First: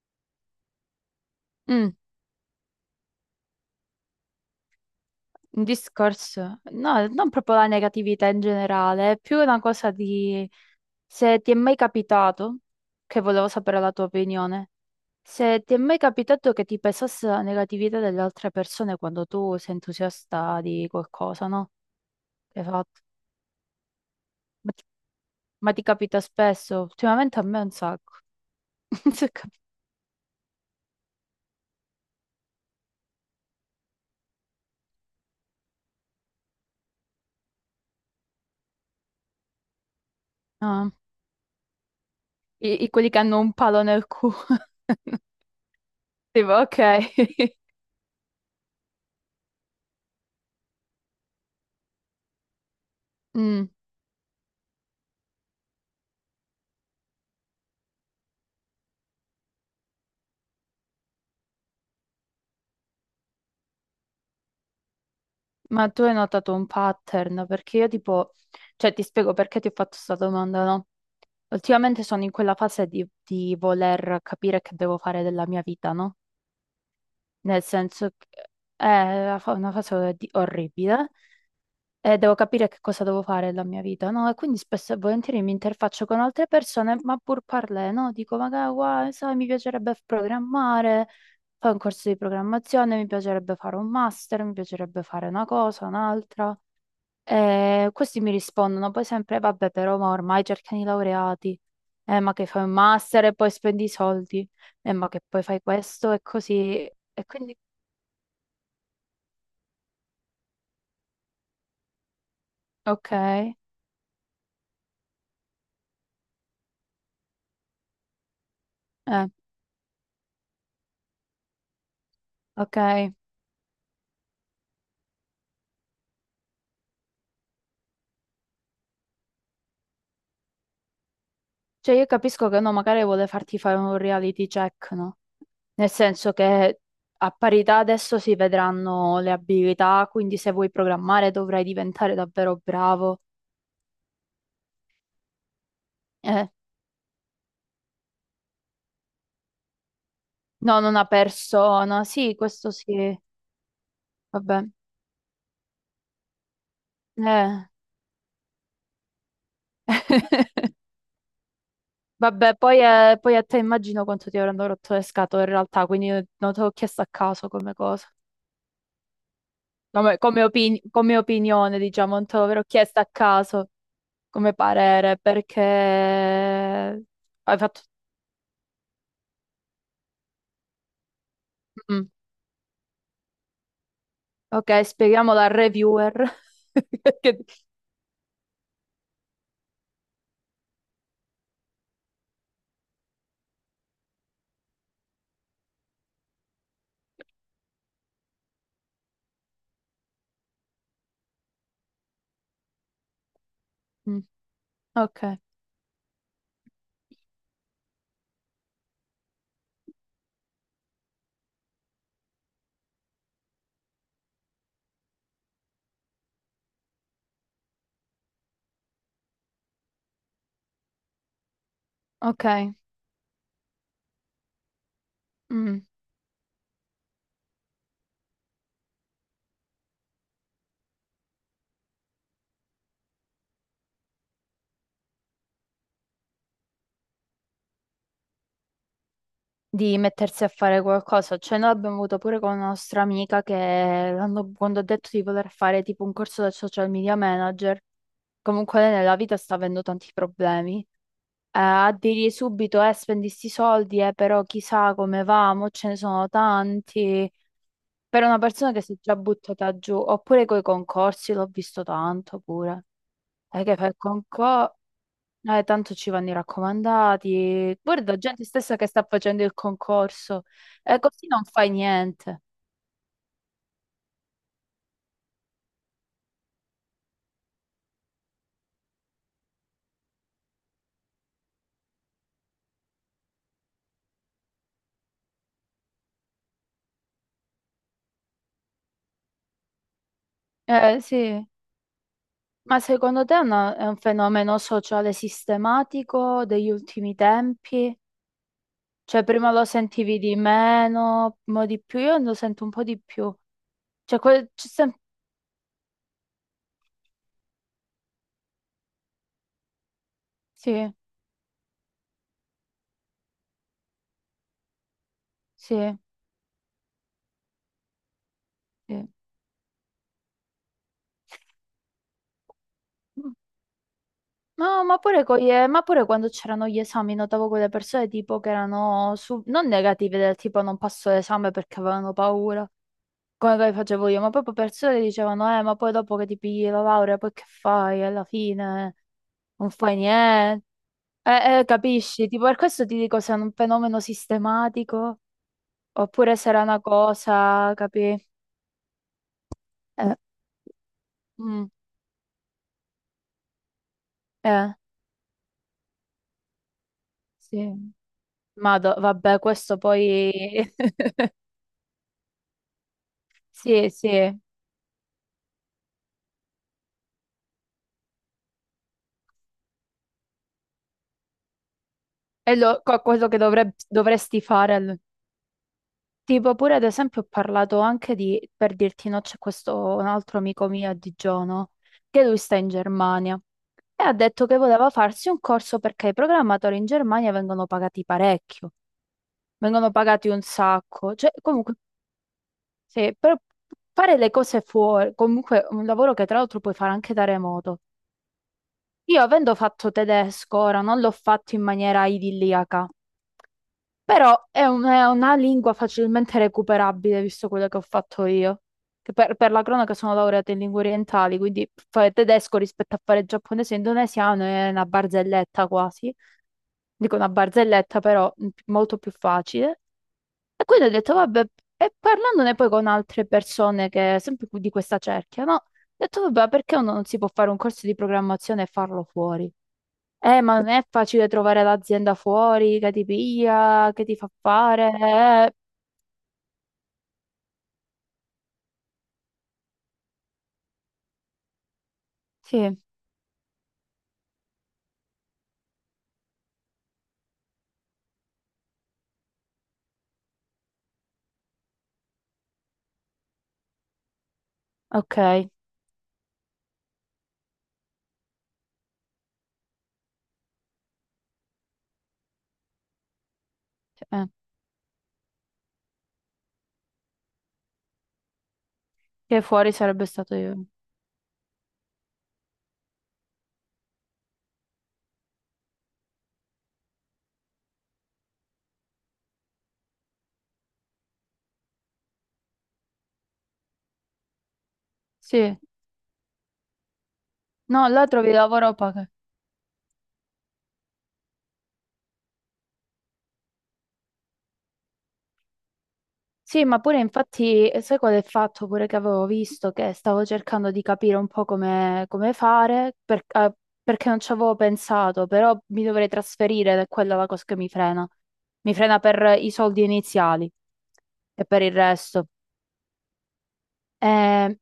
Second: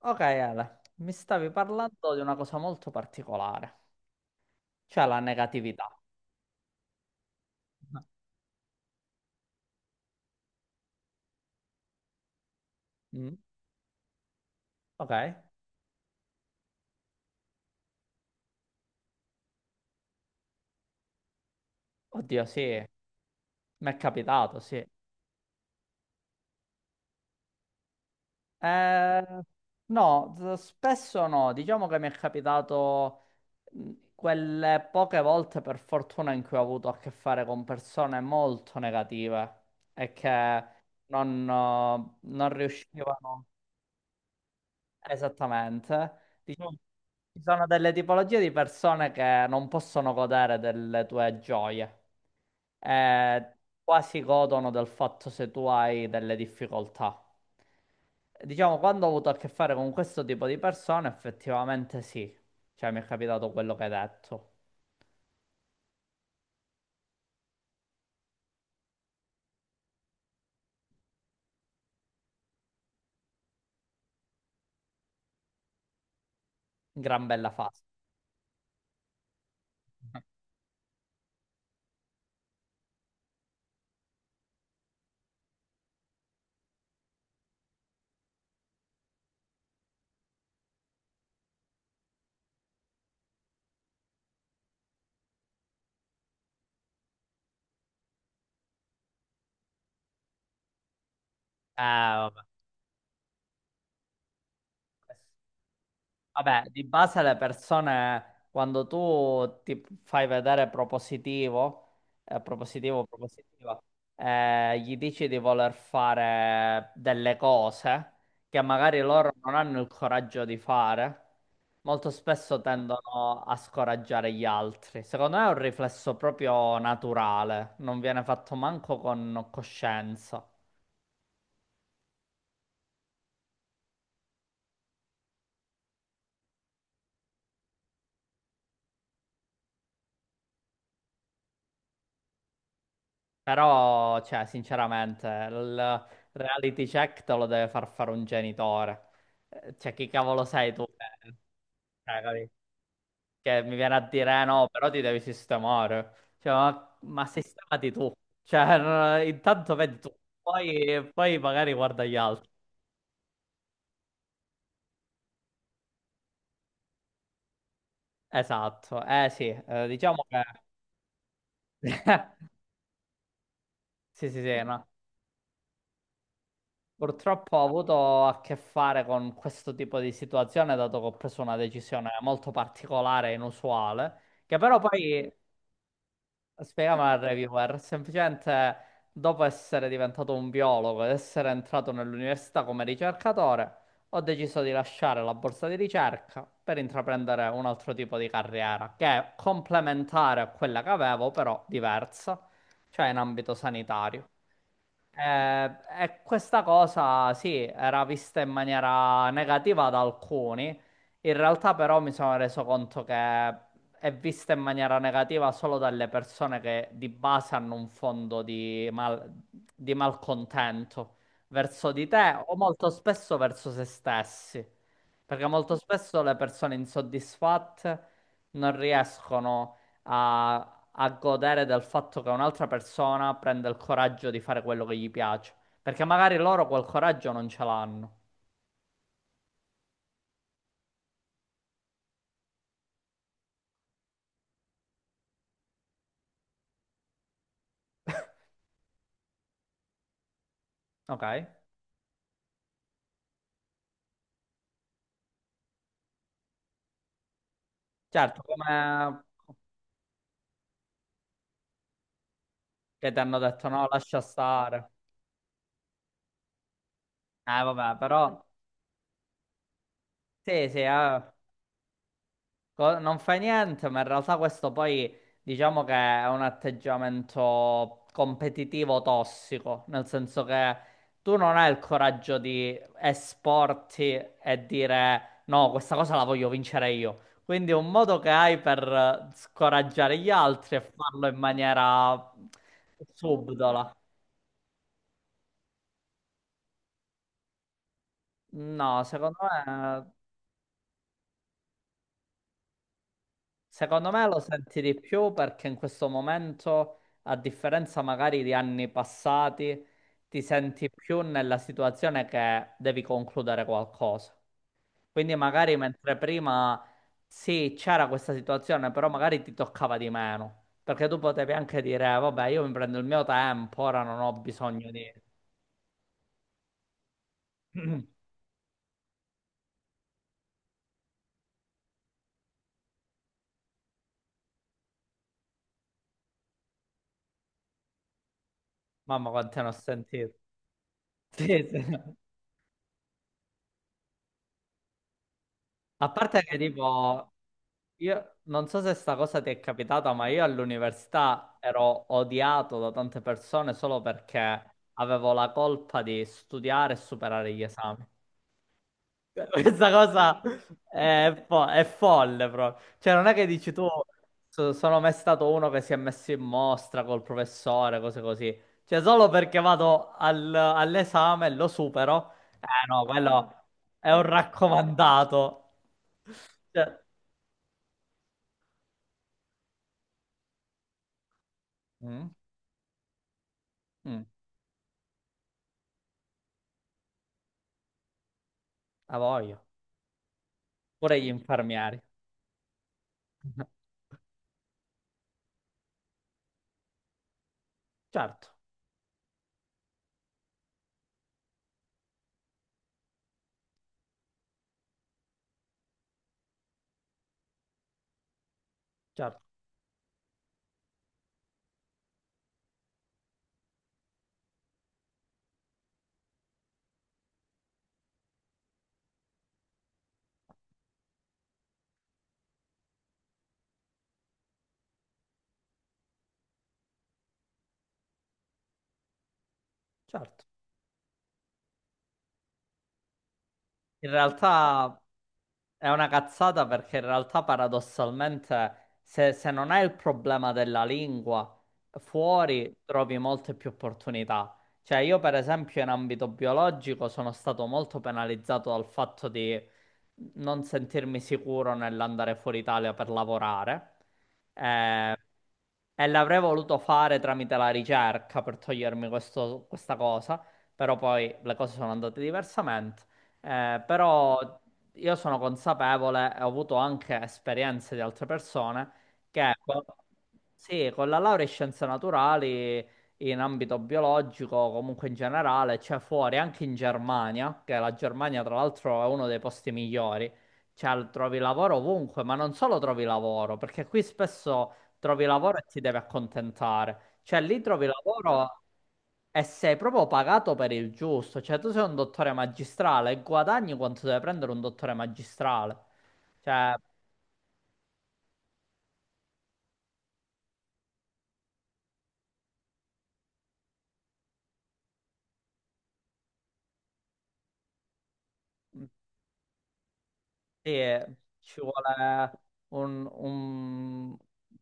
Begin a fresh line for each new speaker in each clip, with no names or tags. Ok, Ale, mi stavi
Mm,
parlando di una cosa molto particolare, cioè la
un
negatività.
discorso, no, non proprio la negatività in generale, è più una cosa di se ti è mai capitato, che
Mm.
volevo sapere la tua opinione,
Ok,
se ti è mai capitato che ti pesasse la negatività delle altre persone quando tu sei entusiasta di qualcosa, no?
oddio,
Che
sì,
hai
mi
fatto.
è capitato,
Ma ti,
sì.
ma ti capita spesso? Ultimamente a me un sacco. Non
Eh,
so cap-
no, spesso no, diciamo che mi è capitato quelle poche volte per fortuna in cui ho avuto a che fare con persone molto negative e che
Ah,
non, non
quelli che hanno
riuscivano.
un palo nel culo.
Esattamente.
Tipo,
Diciamo,
ok.
ci sono delle tipologie di persone che non possono godere delle tue gioie. Eh,
Mm.
quasi godono del fatto se tu hai delle difficoltà. Diciamo, quando ho avuto a che fare con questo tipo di persone, effettivamente sì. Cioè, mi è capitato quello che hai detto.
Ma tu hai notato un pattern? Perché io tipo, cioè ti spiego perché ti ho fatto questa domanda, no? Ultimamente sono in quella fase di voler capire che devo fare della mia vita, no?
Gran bella
Nel
fase.
senso che una fase orribile e devo capire che cosa devo fare della mia vita, no? E quindi spesso e volentieri mi interfaccio con altre persone, ma pur parlè, no? Dico, magari, guai, sai, mi piacerebbe programmare, fare un corso di programmazione, mi piacerebbe fare un master, mi piacerebbe fare una cosa, un'altra. E questi mi rispondono poi sempre, vabbè, però ma ormai cercano i laureati,
Eh,
ma
vabbè.
che fai un master e poi spendi i soldi, ma che poi fai questo e
Vabbè,
così.
di base
E
le
quindi,
persone, quando tu ti fai vedere propositivo, propositivo,
ok,
propositiva, gli dici di voler fare delle cose che magari loro non hanno il coraggio di fare, molto spesso
ok.
tendono a scoraggiare gli altri. Secondo me è un riflesso proprio naturale, non viene fatto manco con coscienza.
Cioè io capisco che uno magari vuole farti fare un reality check, no? Nel senso che a parità adesso si vedranno le abilità, quindi se vuoi programmare dovrai diventare davvero bravo.
Però, cioè, sinceramente, il
Eh,
reality check te lo deve far fare un genitore. Cioè, chi cavolo sei
no,
tu?
non una
Che
persona,
cioè,
sì,
capi?
questo sì,
Che mi viene a dire
vabbè.
no, però ti devi sistemare. Cioè, ma
Eh.
sistemati tu. Cioè, no, intanto vedi tu, poi, poi magari guarda gli altri.
Vabbè, poi a te immagino quanto ti avranno rotto le scatole in realtà, quindi io non te l'ho chiesto a caso come cosa.
Esatto, eh sì,
Come,
diciamo che...
come opin- come opinione, diciamo, non te l'avrò chiesto a caso
Sì, sì,
come
sì, no.
parere, perché
Purtroppo
hai
ho
fatto.
avuto a che fare con questo tipo di situazione, dato che ho preso una decisione
Mm.
molto particolare e inusuale, che
Ok,
però poi
spieghiamo da reviewer.
spiegami a
Che-
reviewer, semplicemente dopo essere diventato un biologo ed essere entrato nell'università come ricercatore, ho deciso di lasciare la borsa di ricerca per intraprendere un altro tipo di carriera, che è complementare a quella che avevo, però diversa, cioè in ambito
Mm.
sanitario.
Ok,
E questa cosa sì, era vista in maniera negativa da alcuni, in realtà però mi sono reso conto che è vista in maniera negativa solo dalle persone che di base hanno un fondo di, di malcontento verso di te o
ok.
molto spesso verso se stessi, perché molto
Mm.
spesso le persone insoddisfatte non riescono a godere del fatto che un'altra persona prende il coraggio di fare quello che gli piace, perché magari loro quel coraggio non ce l'hanno,
Di mettersi a fare qualcosa. Cioè, noi abbiamo avuto pure con una nostra amica quando ha detto di voler fare tipo un corso da social media manager, comunque lei nella vita sta avendo tanti problemi.
ok?
A dirgli subito, spendi sti soldi, però chissà come va, mo ce ne sono tanti. Per una
Certo,
persona che si è già
come
buttata giù, oppure coi concorsi, l'ho visto tanto pure.
cioè, ti hanno
È
detto
che
no,
fai il
lascia
concorso.
stare.
Tanto ci vanno i raccomandati.
Vabbè,
Guarda,
però
gente stessa che sta facendo il concorso.
sì, sì,
Così non fai niente.
non fai niente, ma in realtà questo poi diciamo che è un atteggiamento competitivo tossico, nel senso che tu non hai il coraggio di esporti e dire no, questa cosa la voglio vincere io. Quindi un modo che hai per scoraggiare gli altri è farlo in
Sì.
maniera
Ma secondo te è
subdola.
un fenomeno sociale sistematico degli ultimi tempi?
No,
Cioè, prima lo
me
sentivi di meno, mo di più, io lo sento un po' di più.
secondo
Cioè,
me lo senti di più perché in questo momento, a differenza magari di anni passati, ti senti
sì,
più nella situazione che devi concludere qualcosa. Quindi magari
sì,
mentre prima sì, c'era questa situazione, però magari ti toccava di meno, perché tu potevi anche dire, vabbè, io mi prendo il
sì.
mio tempo, ora non ho
No,
bisogno
ma
di...
pure, co- eh, ma pure quando c'erano gli esami notavo quelle persone tipo che erano non negative del tipo non passo l'esame perché avevano paura, come che facevo io, ma proprio persone che dicevano ma poi dopo che ti pigli la laurea poi che fai? Alla fine
Mamma, quante ne
non
ho
fai
sentito.
niente.
Sì, sì.
Capisci? Tipo per questo ti dico se è un fenomeno sistematico
A
oppure
parte
se
che
era una
tipo,
cosa, capi?
io non so se sta cosa ti è capitata,
Eh,
ma io all'università
mm,
ero odiato da tante persone solo perché
eh,
avevo la colpa di studiare e superare gli
sì.
esami.
Ma vabbè,
Cioè,
questo
questa
poi.
cosa è, è folle proprio. Cioè, non è che dici tu,
Sì, sì.
Sono mai stato uno che si è messo in mostra col professore, cose così. Cioè, solo perché vado all'esame e lo supero,
È
eh no,
quello che
quello è un
dovresti fare.
raccomandato.
Tipo, pure ad
Cioè,
esempio, ho parlato anche di, per dirti, no, c'è questo un altro amico mio a Digiano, che
mm,
lui sta in Germania e ha
mm.
detto che voleva farsi un corso perché i programmatori in Germania vengono pagati parecchio,
A voglio.
vengono pagati un sacco.
Vorrei
Cioè, comunque,
infarmiare.
sì, però fare le cose fuori, comunque un lavoro che tra l'altro puoi fare anche da remoto.
Certo,
Io avendo fatto tedesco, ora non l'ho fatto in maniera idilliaca. Però è una lingua facilmente recuperabile, visto quello che ho fatto io. Che per,
certo,
per la cronaca sono laureata in lingue orientali, quindi fare tedesco rispetto a fare giapponese e indonesiano è una barzelletta quasi. Dico una barzelletta, però molto più facile. E quindi ho detto, vabbè, e parlandone poi con altre persone che, sempre di questa cerchia, no? Ho detto, vabbè, perché uno non si può fare un corso di programmazione e farlo fuori?
certo.
Ma non è facile trovare l'azienda fuori che ti piglia, che
In
ti fa fare.
realtà
Eh,
è una cazzata perché in realtà paradossalmente se, se non hai il problema della lingua, fuori
sì,
trovi molte più opportunità. Cioè io per esempio in ambito biologico sono stato molto penalizzato dal fatto di non sentirmi sicuro nell'andare fuori Italia per lavorare. Eh,
ok.
e l'avrei voluto fare tramite la ricerca per togliermi questa cosa, però poi le cose sono andate diversamente. Però io sono consapevole e ho avuto anche esperienze di altre persone
Che
che
fuori
con,
sarebbe stato io.
sì, con la laurea in scienze naturali in ambito biologico, comunque in generale, c'è fuori anche in Germania, che la Germania tra l'altro è uno dei posti migliori, cioè trovi lavoro ovunque, ma non solo trovi lavoro, perché qui spesso trovi lavoro
Sì.
e ti devi accontentare, cioè lì
No,
trovi
là trovi
lavoro.
lavoro poco.
E sei proprio pagato per il giusto, cioè tu sei un dottore magistrale e guadagni quanto deve prendere un dottore magistrale.
Sì,
Cioè,
ma pure infatti, sai qual è il fatto pure che avevo visto che stavo cercando di capire un po' come fare, perché non ci avevo pensato, però mi dovrei trasferire ed è quella la cosa che mi frena. Mi
mh,
frena per i soldi iniziali
sì,
e
ci
per il resto.
vuole un,
Eh,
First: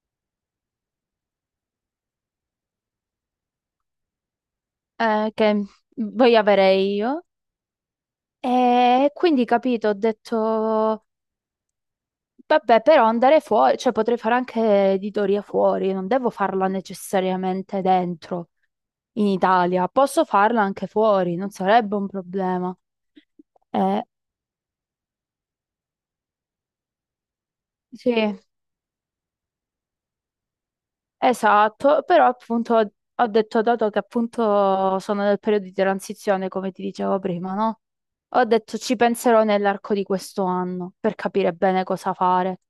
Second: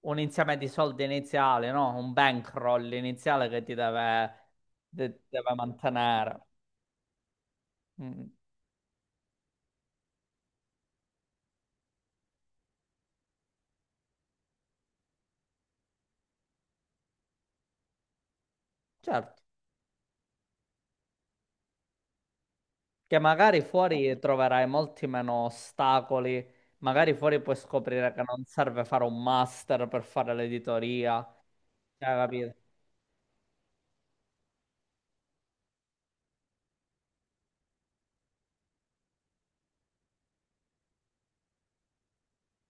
un insieme di soldi iniziali, no? Un bankroll iniziale che ti deve, deve
che voglio
mantenere.
avere io.
Mm,
E quindi, capito, ho detto, vabbè, però andare fuori, cioè potrei fare anche editoria fuori, non devo farla necessariamente dentro, in
certo,
Italia, posso farla anche fuori, non sarebbe un problema.
che magari
Eh,
fuori troverai molti meno ostacoli, magari fuori puoi scoprire
sì.
che non serve fare un master per fare l'editoria.
Esatto,
Cioè,
però
capito?
appunto ho detto, dato che appunto sono nel periodo di transizione, come ti dicevo prima, no? Ho detto ci penserò nell'arco di questo anno per capire bene cosa fare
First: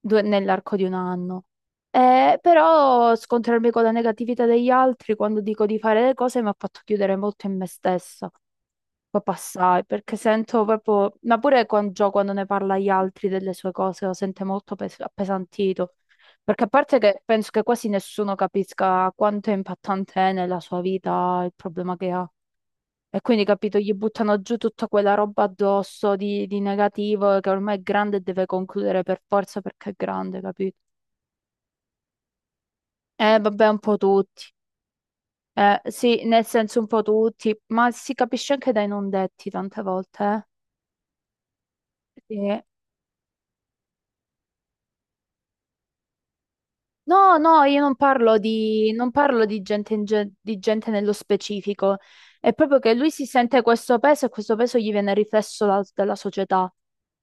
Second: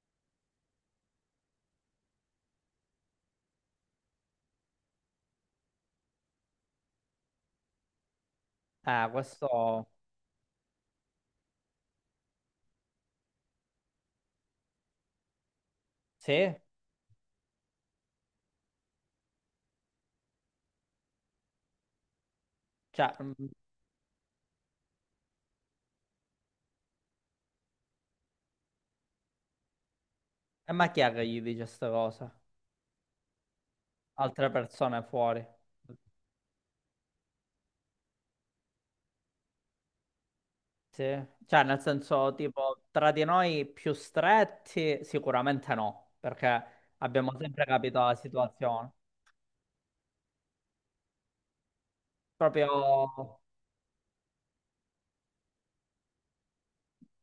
nell'arco di un anno. Però scontrarmi con la negatività degli altri quando dico di fare le cose mi ha fatto chiudere molto in me stessa. Poi passai,
Questo
perché sento proprio, ma pure quando, Gio quando ne parla agli altri delle sue cose, lo sente molto appesantito.
sì,
Perché a parte che penso che quasi nessuno capisca quanto è impattante è nella sua vita il problema che ha.
cioè,
E
mm,
quindi, capito, gli buttano giù tutta quella roba addosso di negativo che ormai è grande e deve concludere per forza perché è grande,
e
capito?
ma chi è che gli dice questa cosa?
Vabbè, un po'
Altre
tutti.
persone fuori.
Sì, nel senso un po' tutti, ma si capisce anche dai non detti tante volte, eh.
Sì. Cioè, nel senso,
Sì.
tipo, tra di noi più stretti, sicuramente no, perché abbiamo
No,
sempre
no, io non
capito la
parlo
situazione.
di, non parlo di gente, di gente nello specifico. È
Proprio,
proprio che lui si sente questo peso e questo peso gli viene riflesso dalla società.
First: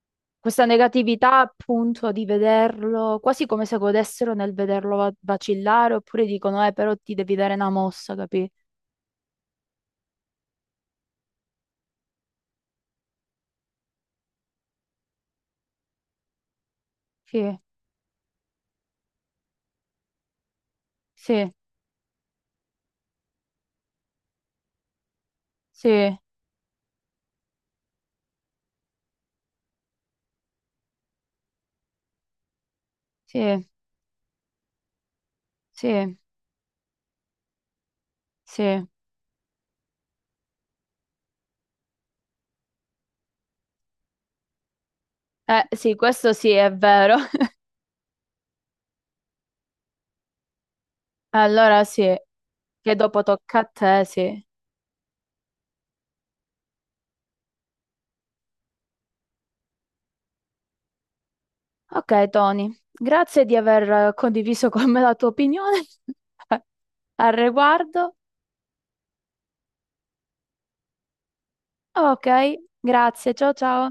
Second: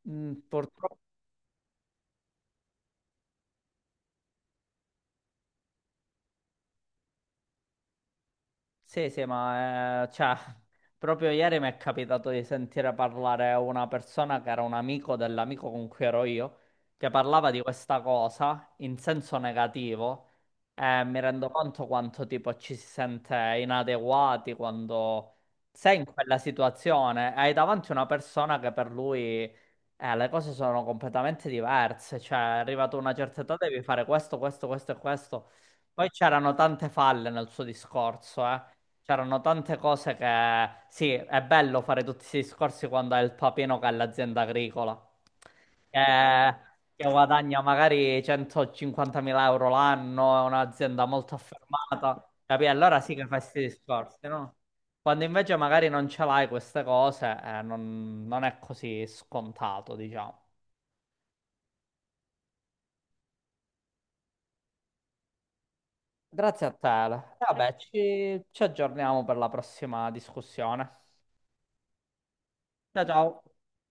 mm,
Questa
purtroppo
negatività, appunto, di vederlo, quasi come se godessero nel vederlo vacillare, oppure dicono, però ti devi dare una mossa, capì?
sì, sì, ma cioè, proprio ieri mi è capitato di sentire parlare una persona che era un amico dell'amico con cui ero io, che parlava
Sì,
di questa cosa in senso negativo e mi rendo
sì,
conto quanto tipo ci si sente inadeguati quando sei in
sì,
quella situazione e hai davanti una persona che per lui le cose sono completamente diverse, cioè è arrivato a una certa età
sì,
devi fare questo, questo, questo e questo. Poi
sì,
c'erano tante falle nel suo discorso, eh.
sì.
C'erano tante cose che... Sì, è bello fare tutti questi discorsi quando hai il papino che è l'azienda agricola.
Sì,
che,
questo sì, è
che
vero.
guadagna magari 150.000 € l'anno, è un'azienda molto
Allora sì,
affermata, capì?
che
Allora sì che
dopo
fai questi
tocca a te,
discorsi,
sì.
no? Quando invece magari non ce l'hai queste cose, non, non è così scontato, diciamo.
Ok, Tony, grazie di aver condiviso con me la tua opinione
Grazie a te. Ale.
al
E vabbè,
riguardo.
ci aggiorniamo per la prossima discussione.
Ok,
Ciao ciao.
grazie, ciao ciao.